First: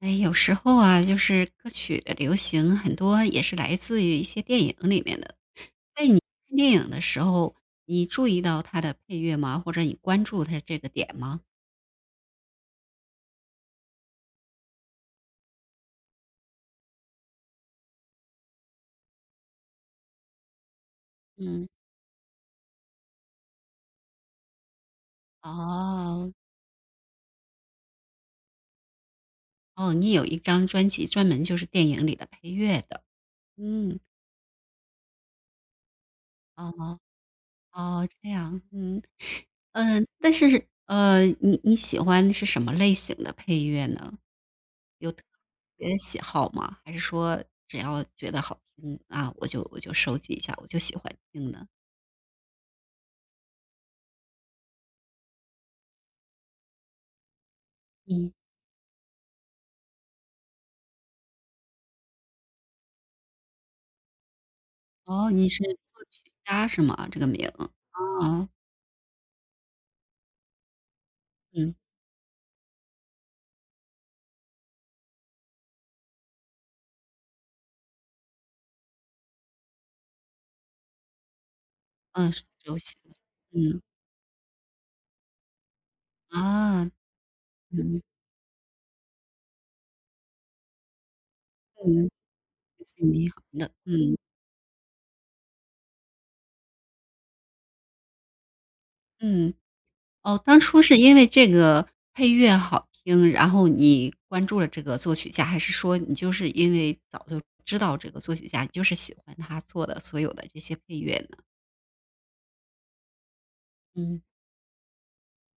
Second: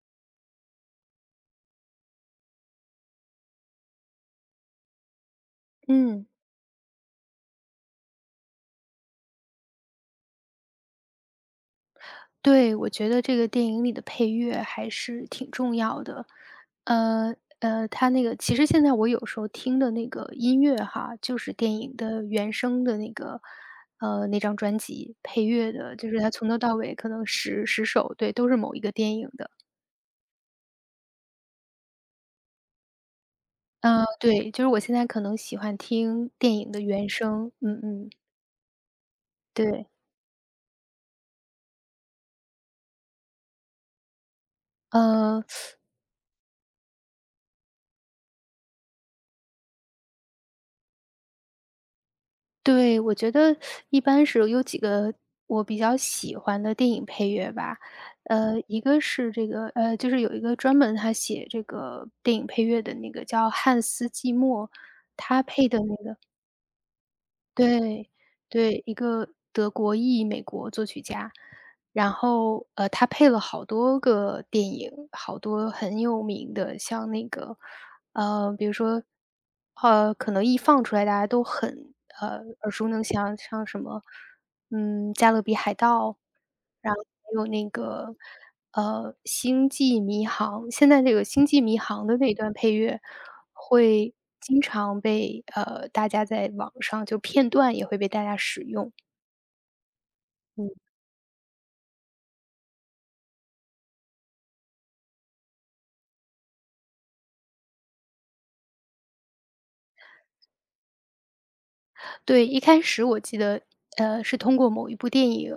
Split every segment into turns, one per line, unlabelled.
哎，有时候啊，就是歌曲的流行，很多也是来自于一些电影里面的。在你
嗯，
看电影的时候，你注意到它的配乐吗？或者你关注它这个点吗？
对，我觉得这个电影里的配乐还是挺重要的。呃它那个其实现在我有时候听的那个音乐哈，就是
嗯，
电影的原声的那张专辑配乐的，就是
哦，
它从头到尾可能十首，对，都是某一个电影的。
哦，你有一张专辑专门就是电影里的配乐的。嗯，
嗯，对，就是我现在可能喜欢听电影的
哦，
原声。嗯
哦，
嗯，
这样，嗯，
对，
嗯，但是，你喜欢是什么类型的配乐呢？有特
呃，
别的喜好吗？还是说只要觉得好听啊，我就收集一下，我就喜欢听呢？
对，我觉得一般是有几个我比较喜欢的电影配乐吧。
嗯，
一个是这个，就是有一个专门他写这个电影配乐的那个叫汉斯季默。
哦，
他
你是
配的那
作
个
曲家是吗？这个名，
对，
哦，
对，一个德国裔美国作曲家。
嗯，
然后，他配了好多个电影，好多很有名的，像那个，比如说，可能一放出来大家都很，
嗯，是
耳
周
熟
熹，
能详，像什
嗯，
么，《加勒比海盗》，
啊，
然后还有那
嗯，
个，《星际迷航》。现在这个《星际迷航》
嗯，
的那段配乐
你好的，
会
嗯，
经常被，大家在网上就片段也会被大家使用。
嗯，哦，当初是因为这个配乐好听，然后你关注了这个作曲家，还是说你就是因为早就知道这个作曲家，你就是喜欢他做的所有的这些配乐呢？
对，一开始我记得，
嗯
是通过某一部电影，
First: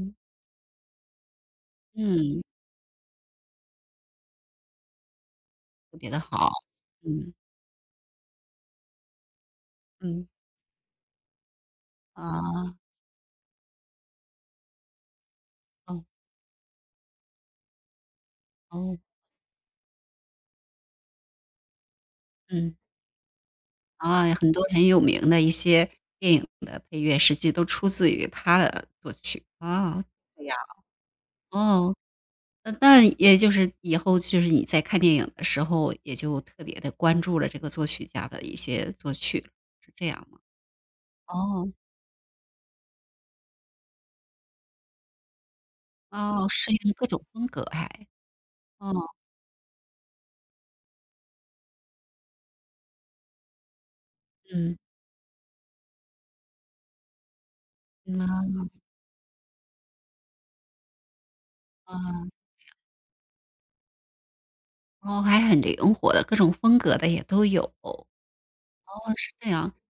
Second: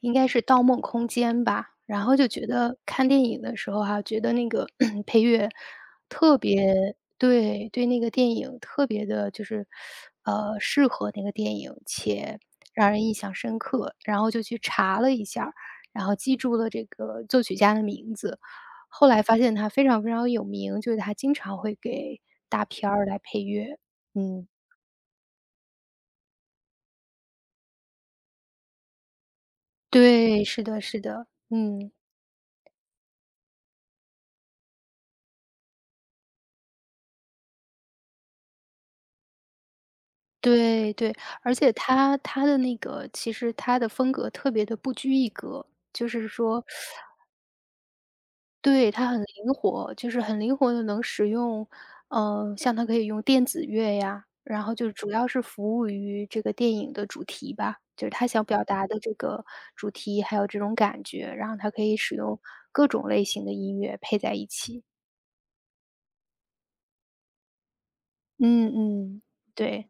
应该是《盗梦空间》吧，然后就
嗯，
觉得看电影的时候哈、觉得那个 配乐
特别的
特
好，
别
嗯，
对那个电影特别的，就是
嗯，
适合那个电影，且
啊，
让人印象深刻。然后就去查了一下儿，
哦，
然后记住了这个作曲家的名字。
哦，
后来发现他非常非常有名，就是他经常会给大
嗯，
片儿来配乐。
啊，
嗯，
很多很有名的一些电影的配乐，实际都出自于他的作曲，啊，
对，
对呀，
是的是的。嗯，
哦，那也就是以后就是你在看电影的时候，也就特别的关注了这个作曲家的一些作曲了，是这样吗？
对对，而且
哦，
他的那个其实他的风格特别的不拘一格。就是
哦，
说
适应各种风格还，
对，
哦，
他很灵活，就是很灵活的能使用。像他可以用电子乐呀，然后
嗯，
就主要是服务于这个电影的主题吧，就是
嗯啊，
他想表达的这个主题，还有这种感觉，然后他可以使
啊，
用各种类型的音乐配在一起。
哦，还很灵活的，各种风格的也都有，哦，
嗯嗯，
是这样。
对，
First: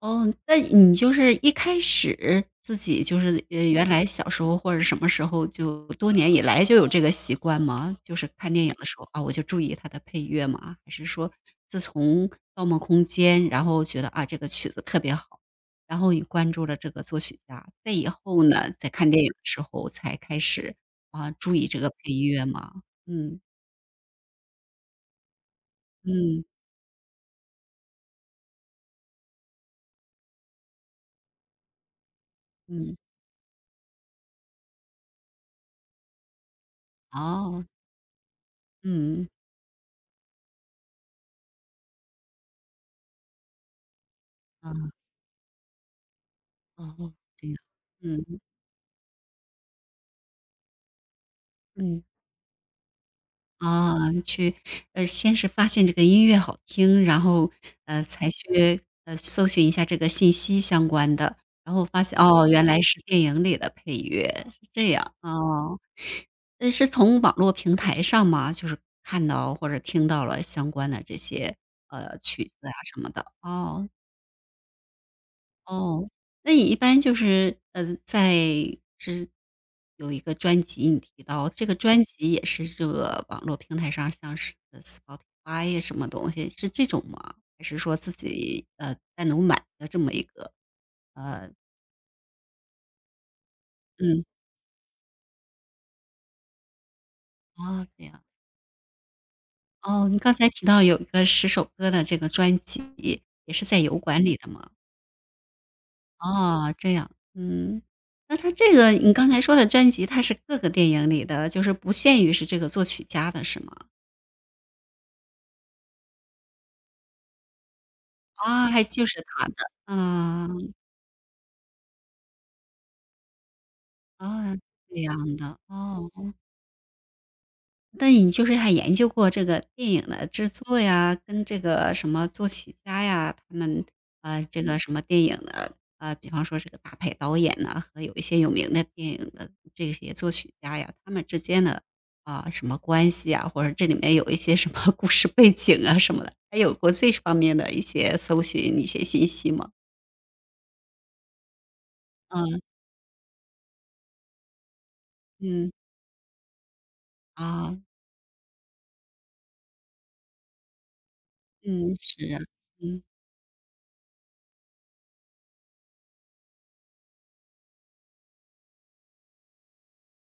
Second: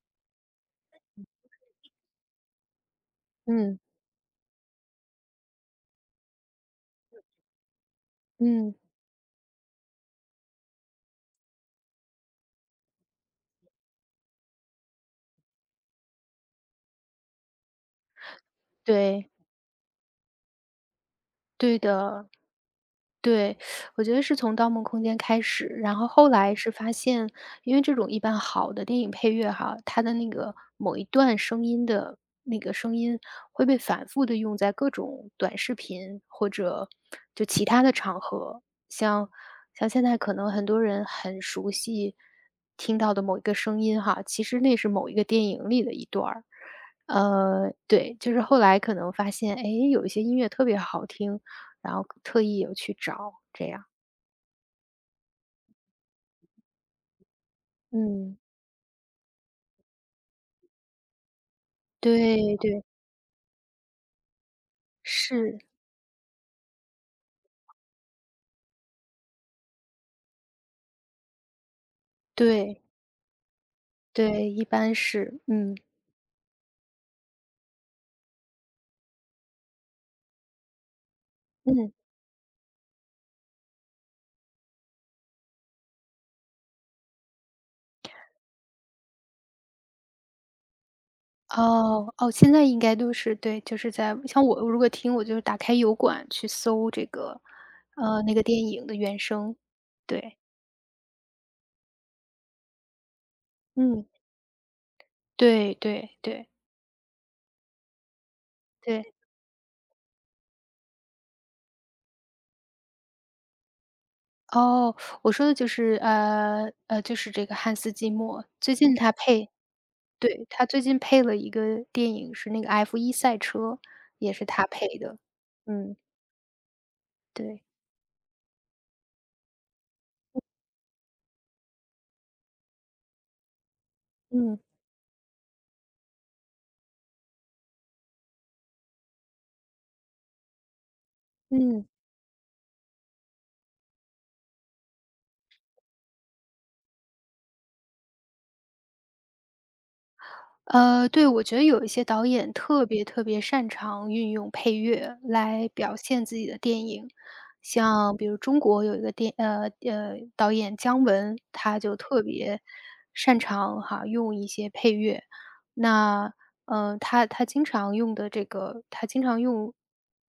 哦，那你就是一开始自己就是，
嗯
原来小时候或者什么时候就多年以来就有这个习惯吗？就是看电影
嗯，
的时候，啊，我就注意它的配乐吗？还是说自从《盗梦空间》，然后觉得，啊，这个曲子特别好，然后你关注了这个作曲家，在以后呢，在看电影
对，
的时候才开始，啊，注意这
对
个配
的。
乐吗？嗯，
对，我觉得是从《盗梦空间》开始，然后后
嗯，
来是发现，因为这种一般好的电影配乐哈，它的那个某一段声音的那个声
嗯，
音会被反复的用在各种短视频或者就其
哦，
他的场合，
嗯，
像像现在可能很多人很熟悉听到的某一个声音哈，其实
啊，
那是某一个电影里的一段儿。
哦，这样，
对，就
嗯，
是后来可能发现，哎，有一些音乐特别好听，然
嗯。
后特意有去找这样。
啊，去先是发现这个音乐好听，然后，才
嗯，
去，搜寻一下这个信息相关的，然后发现，哦，
对
原来
对，
是电影里的配乐，是这样，
是，
哦。是从网络平台上吗？就是看到或者听到了相关的这些，曲子啊
对
什么的，哦。
对，一般是，嗯
哦，那你一般就是，在是有一个专辑你提到，这个
嗯，
专辑也是这个网络平台上，像是Spotify 呀什么东西，是这种吗？还是说自己，单独买的这么一个，呃
哦哦，现在应该都是对，就是在
嗯，
像我如果听，我就是打开油管去搜这个，
哦，这样。
那个电影的原声。
哦，你刚
对，
才提到有一个10首歌的这个专辑，也是在油
嗯，
管里的吗？
对对对
哦，这样，嗯。那他这个
对，
你刚才说的专辑，它是各个电影里的，就是不限于是这个作曲家的是吗？
哦，我说的就是就是这个汉斯季默，
啊，
最
还
近
就是他的，
对，
嗯，
他最近配了一个电影，是那个 F1赛车，也是
啊，
他配
这
的。
样的，
嗯，
哦，
对，
那你就是还研究过这个电影的制作呀，跟这个什么作曲家呀，他们，
嗯，
这个什么电影的，比方说这个大牌导演呐，和有一些有名的电影的这些作曲家呀，他们之间的，
嗯。
啊，什么关系啊，或者这里面有一些什么 故事背景啊什么的，还有过这方面的一些搜寻一些信息吗？
对，我觉得有一些导演
嗯，
特别特别擅长运用配乐来
嗯，
表现自己的电影，
啊，
像比如中国有一个导演姜文，他
嗯，
就特
是啊，
别
嗯。
擅长哈用一些配乐。那他经常用的这个，他经常用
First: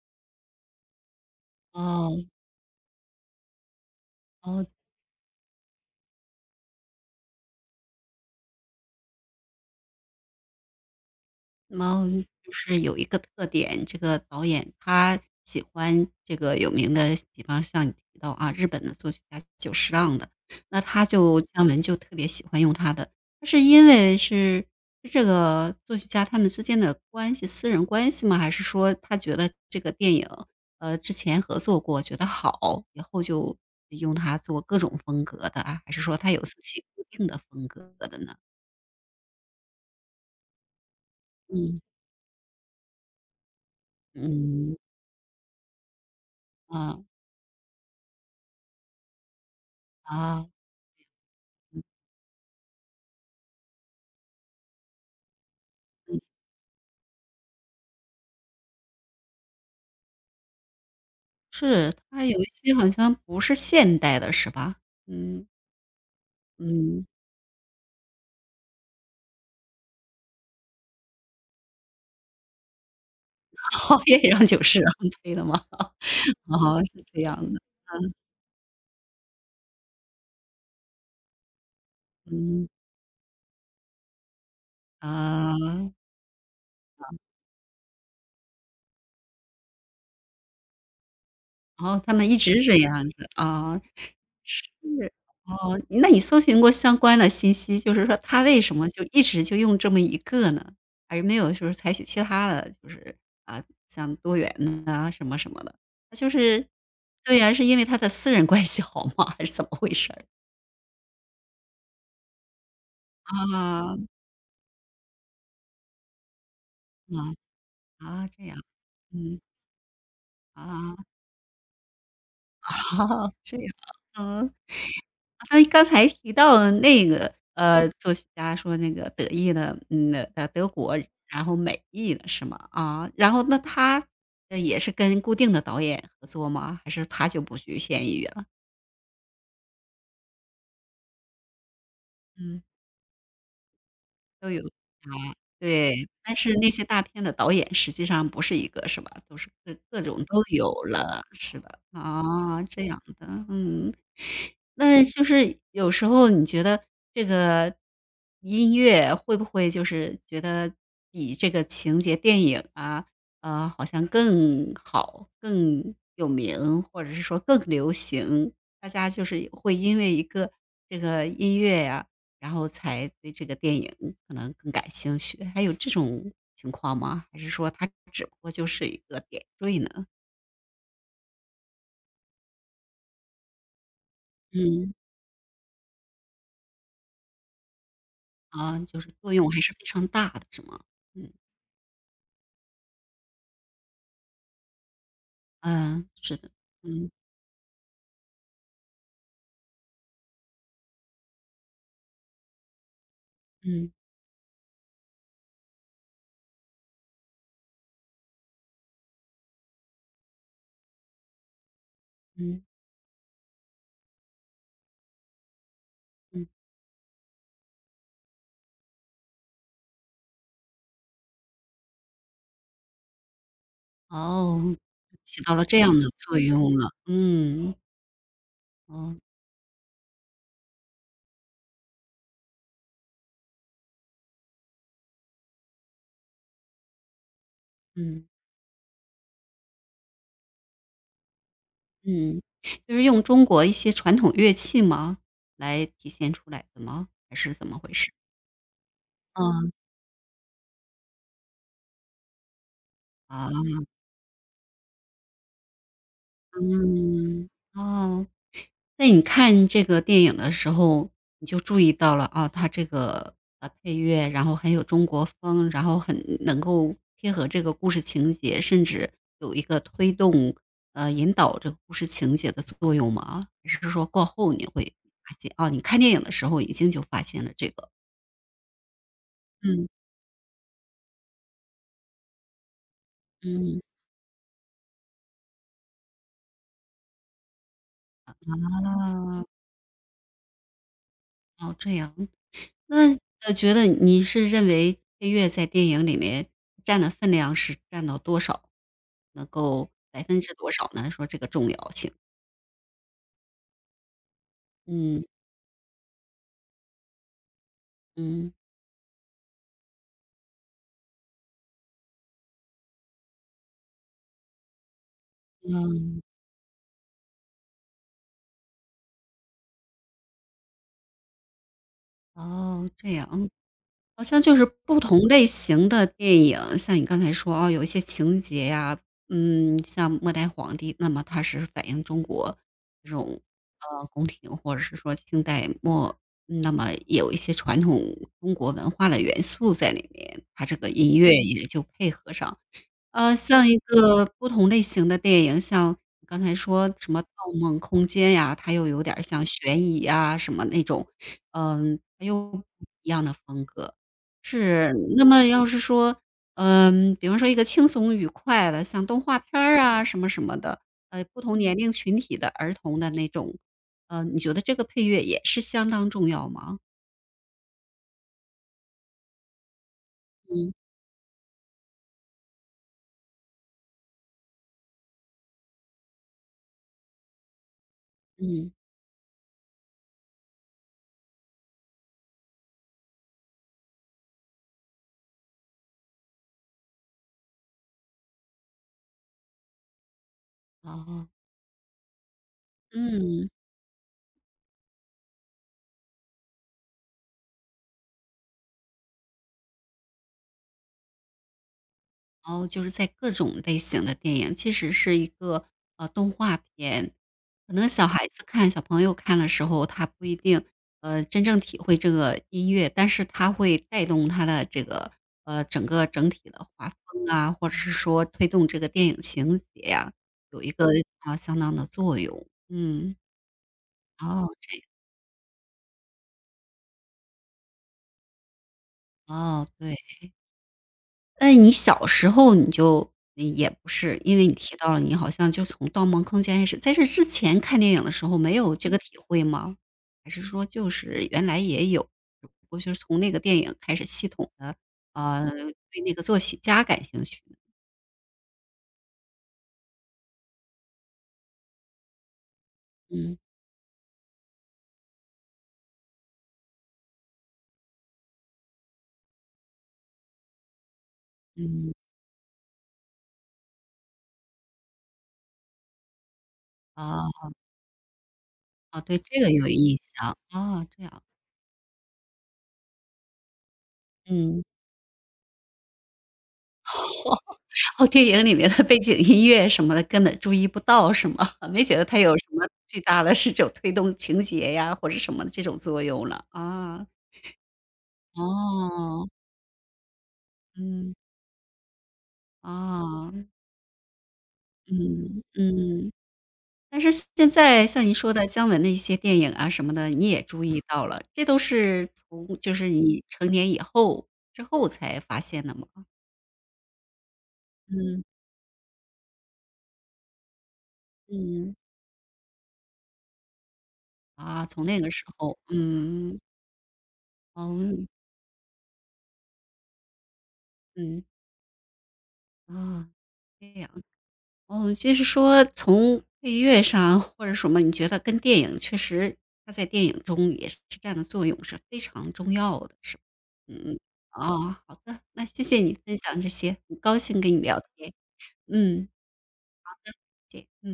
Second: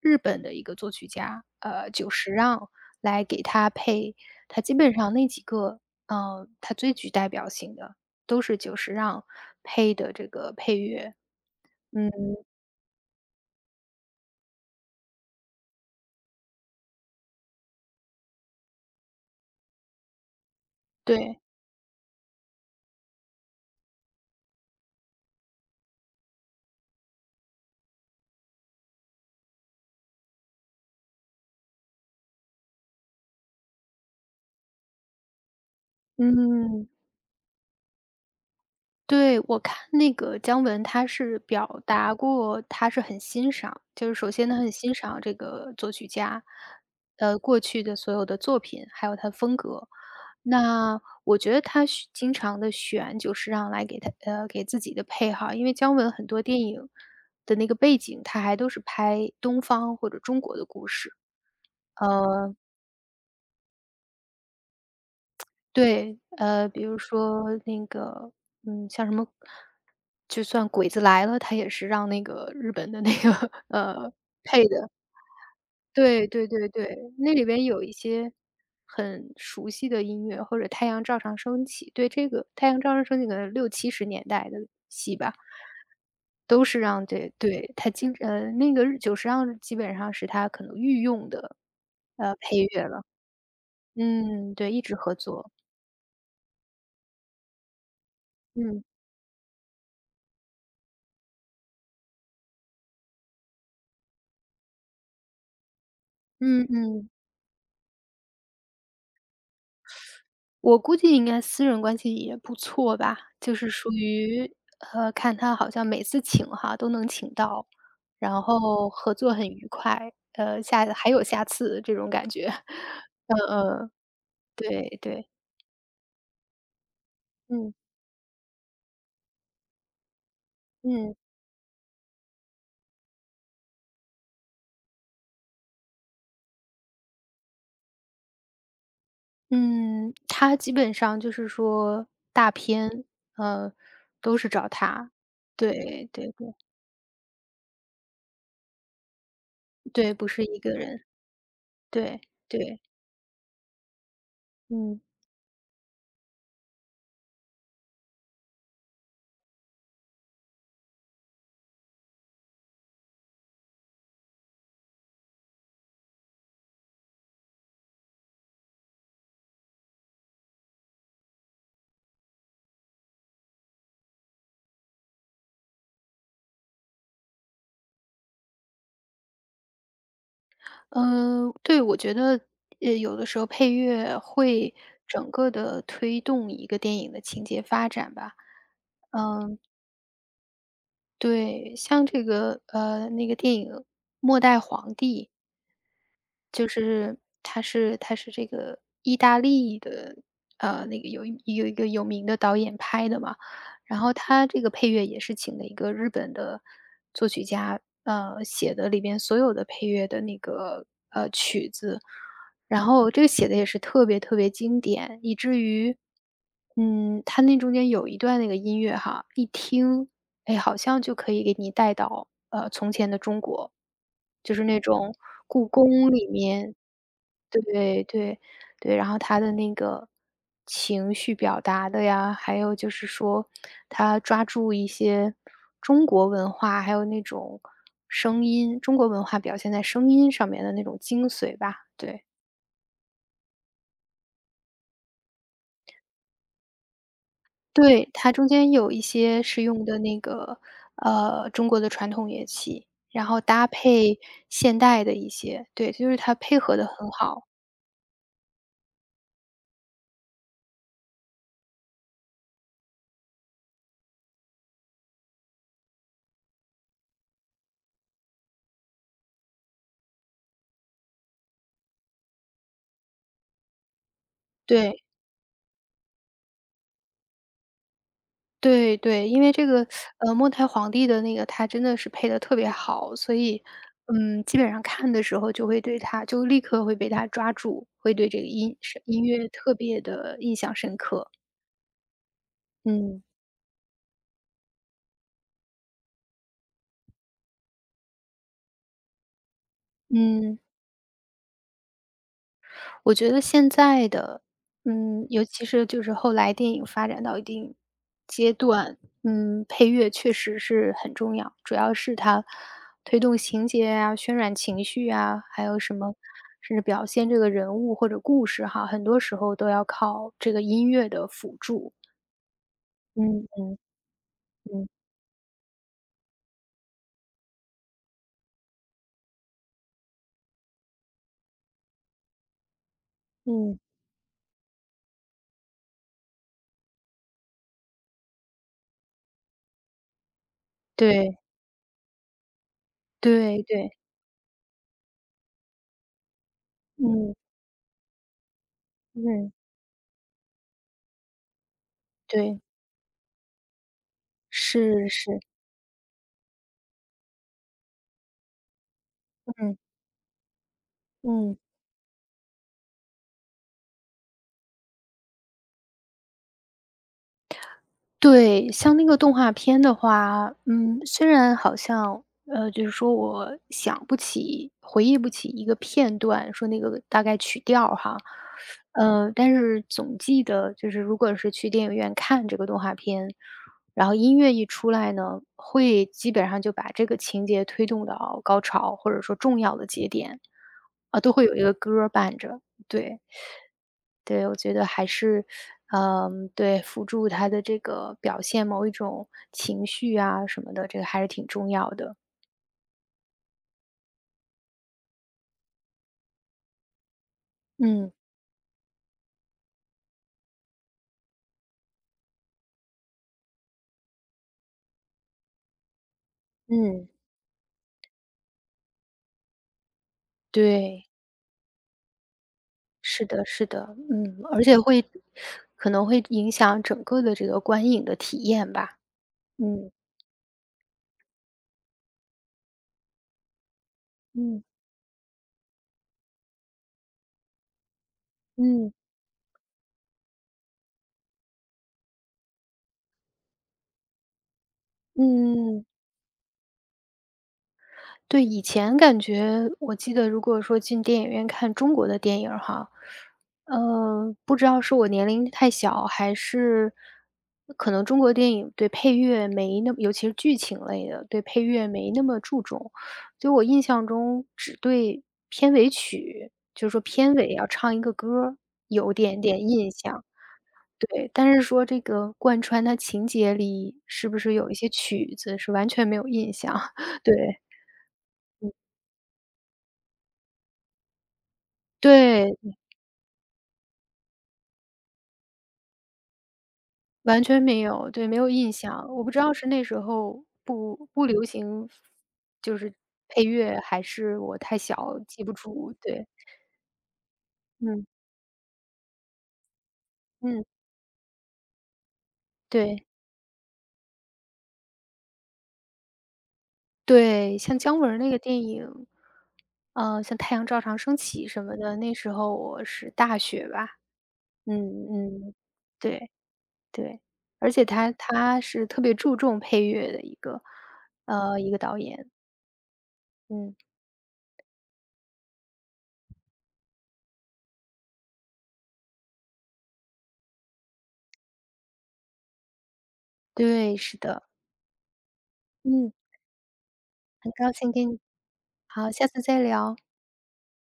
日本的一个作曲家久
哦，
石让来给他配。他
哦，
基本上那几个他最具代表性的。都是久石让配的这个配乐。
猫
嗯，
就是有一个特点，这个导演他喜欢这个有名的，比方像你提到啊，日本的作曲家久石让的，那他就
对，
姜文就特别喜欢用他的。他是因为是这个作曲家他们之间的关系，私人关系吗？还是说他觉得这个电影，之前合作过，觉得好，以后就用它做各种风格的啊？还是说他有自己
嗯，
固定的风格的呢？
对，我看那个姜文他是
嗯
表达过，他是很欣赏，就是首先他很
嗯，
欣赏这个作曲家，
啊。
过去的所有的作品，还有他风格。
啊，
那我觉得
嗯
他是经常的选久石让来给自己的配哈，因为姜文
嗯，
很多电影的那个背景，他还都是拍东方或者中国的故事。
是，它有一
呃
些好像不是现代的是吧？嗯，
对，比如
嗯，
说那个，像什么，就算《鬼子来了》，它也是让那个日本的那个
哦，
呃，
也让酒
配
是
的。
安徽的吗？
对 对对
哦，
对，
是这
那
样
里
的，
边有一些很熟悉的音乐，或者《太阳照常升起》。对，这个
嗯，
《太阳照常升起》的六七十年代的戏吧。
啊，
都是让对对，那个日久石让基本上是他可能御用的，
哦，他们一直
配
这
乐了。
样子，啊，
嗯，
是，
对，一直合作。
哦，那你搜寻过相关的信息，就是说他为什
嗯，
么就一直就用这么一个呢？还是没有就是采取其他的，就是啊，像多元啊什么什么的，就
嗯
是
嗯。
对呀，是因为他的私人关系好吗？还是怎么回事儿？
我估计应该私人关系也不错吧，就是属
啊，
嗯于，看他好像每次请哈，都能请
啊，
到，
啊，
然
这样，
后合作
嗯，
很愉快，
啊
还有下次这种感觉。
哦，
嗯
这样，
嗯，
嗯。
对对，
那刚才提到了那个，
嗯
作曲家说那个德意的，嗯，德国，
嗯
然后美意的是吗？啊，然后那他，也是跟固定的导演合作吗？还是他就不局限于了？
嗯，他基本上就是说大
嗯。
片，呃，都是
都有
找他。
啊，对，
对对
但是
对，
那些大片的导演实际上不是一个是吧？都是各各
对，
种
不
都
是一
有
个人，
了，是吧？
对
啊，
对，
这样的，嗯。
嗯。
那就是有时候你觉得这个音乐会不会就是觉得比这个情节电影啊，好像更好、更有名，或者是说更流行，大家就是会因为一个这个音乐呀然后才对这个电影可能更感兴趣，还有这种情况吗？还是说它只不过就是一个点缀呢？
嗯，对，我觉得，有的时候配乐会
嗯。
整个的推动一个电影的情节发展吧。
啊，就是作用
嗯，
还是非常大的是吗？嗯，
对，像这个，那个电影《末代皇帝》，
嗯，是的，
就
嗯，
是他是这个意大利的，那个有一个有名的导演拍的嘛，
嗯，
然后他这个配乐也是请的一个日本的作曲家，写的里边所有的配乐的那个曲子，
嗯，
然后这个写的也是特别特别经典，以至于，
嗯，
嗯，他那中间有一段那个音乐哈，一听，哎，好像就可以给你带到，从前的中国，就
哦，
是那种
起到了
故
这样的
宫里
作
面。
用了，嗯，
对对对，然
哦，
后他的那个情绪表达的呀，还有就是说他抓住一些中国文化，还有那种
嗯，
声音，中国文化表现在声音上面的那种精髓吧，对。
嗯，就是用中国一些传统乐器吗？来体现出来的吗？还是怎么回
对，
事？
它中间有一些是
嗯，
用的那个，中国的传统乐器，然后
啊，
搭配现代的一些，对，就是它配合的很好。
嗯，哦。在你看这个电影的时候，你就注意到了啊，它这个配乐，然后很有中国风，然后很能够贴合这个故事情节，甚至有一个推动引导这个故事情节的作用吗？还是说过后你会
对，
发现哦，你看电影的时候已经就发现了这个？
对对，因为这个，
嗯。
末代皇帝的那个它真的是配的特别好，所以，
嗯
嗯，基本上看的时候就会对它就立刻会被它抓住，会对这个音是音
啊，
乐特别的印象深刻。
哦这样，那
嗯，
觉得你是认为配乐在电影里面占的分量是占到多少？能够百分之
嗯。
多少呢？说这个重要性。
我觉得现在的，
嗯
嗯，尤其是就是后来电影发展到一定
嗯
阶段，嗯，配乐确实是很重要，主要是它推动情节啊、渲染情绪啊，还有什么
嗯，
甚至表现这个人物或者故事哈，很多时候都要靠这个音乐的辅助。
哦，这样，
嗯
嗯
嗯
好像就是
嗯
不同类型的电影，像你刚才说，哦，有一些情节呀，嗯，像《末代皇帝》，那么它是反映中国这种，
嗯，
宫廷或者是说清代末，那么有一些传统中国文化的元素在里面，它这个音乐
对
也就配合上。
对
像一
对，
个不同类型的电影，像你刚才说什么《盗
嗯
梦空间》呀，它又有点儿像
嗯，
悬疑啊什么那种，嗯，它又
对，
不一样的风格。是，
是
那
是，
么要是说，嗯，比方说一个轻松愉快的，像动画片
嗯
儿啊什么什么的，不
嗯。
同年龄群体的儿童的那种，你觉得这个配乐也是相当重要吗？
对，像那个动画片的话，
嗯
嗯，虽然好像，就是说我想不起、回忆不起一个片段，说那个大概曲调儿哈。
嗯，
但是总记得就是如果是去电影院看这个动画片，然后音乐一出来呢，会基本上就把这个情节推动到高潮，或者说重要的节点，啊，
哦，
都会有一个歌儿伴着，对。
嗯。
对，我觉得还是，嗯，对，辅助他的这个表现某一种情绪啊什么的，这个还是挺重要的。
哦，就是在各种类型的电影，其实是一个，动画片，可能小
嗯。
孩子看、小朋友看的时候，他不一定，真正体会这个音乐，但是它会带动他的这个，整个整体的画
嗯。
风啊，或者是说推动这个电影情节呀，有一个，
对，
啊，相当的作用。嗯，
是的是的，嗯，
哦，
而
这
且
样
会可能会影响整个的这个观影的体验吧。
哦，
嗯。
对。哎，你小时候你就也不是，因为你
嗯，
提到了你好像就从《盗梦空间》开始，在这之前看电影的时候没有这
嗯，
个体会吗？还是说就是原来也有，只不过就是从那个电影开始系统的
嗯嗯嗯嗯，
对那个作曲家感兴趣？
对，以前感觉我记得如果说进电影院看中国的电影儿哈，
嗯，
不知道是我年龄太小，还是可能中国电影对配乐没那么尤其是剧情类的，对配乐
嗯，
没那么注重。就我印象中只对片尾曲，就是说片
哦，
尾要唱一个歌儿，
哦，
有
对这
点
个
点
有
印
印
象。
象，哦，这样，
对，但是说这个贯穿它情节里是不是
嗯。
有一些曲子是完全没有印象，对。
哦，电影里面的背景音乐什么的根本注意不到是吗？没觉得它有什么
对。
巨大的是这种推动情节呀，或者什么的这种作用了，啊，
完全没有，对，没有印象。我
哦，
不知道是那时候不
嗯，
不流行，就是
啊，
配乐，还是我太小
嗯，
记不住。
嗯。
对，
但是现在像
嗯
你说的姜文的一些电影啊什么的，你也注
嗯，
意到了，这都是从就是
对
你成年以后之后才发现的吗？
对，像姜文儿
嗯，
那个电影，像《太阳照常升起》什
嗯，
么的，那时候我是大学吧。
啊，
嗯
从那个时
嗯，
候，
对
嗯，
对，而
哦，
且
嗯，
他是特别注重配乐的一个
嗯
呃一个导演。
啊，这
嗯，
样。哦，就是说从配乐上或者什么，你觉得跟电影确实它在电影中也是这样的作用是非常重要的，是吧？
对，
嗯，
是的，
哦，好的，那谢谢你
嗯，
分享这些，很高兴跟
很
你
高
聊
兴跟
天。
你，
嗯，
好，下次再聊。
谢谢，嗯。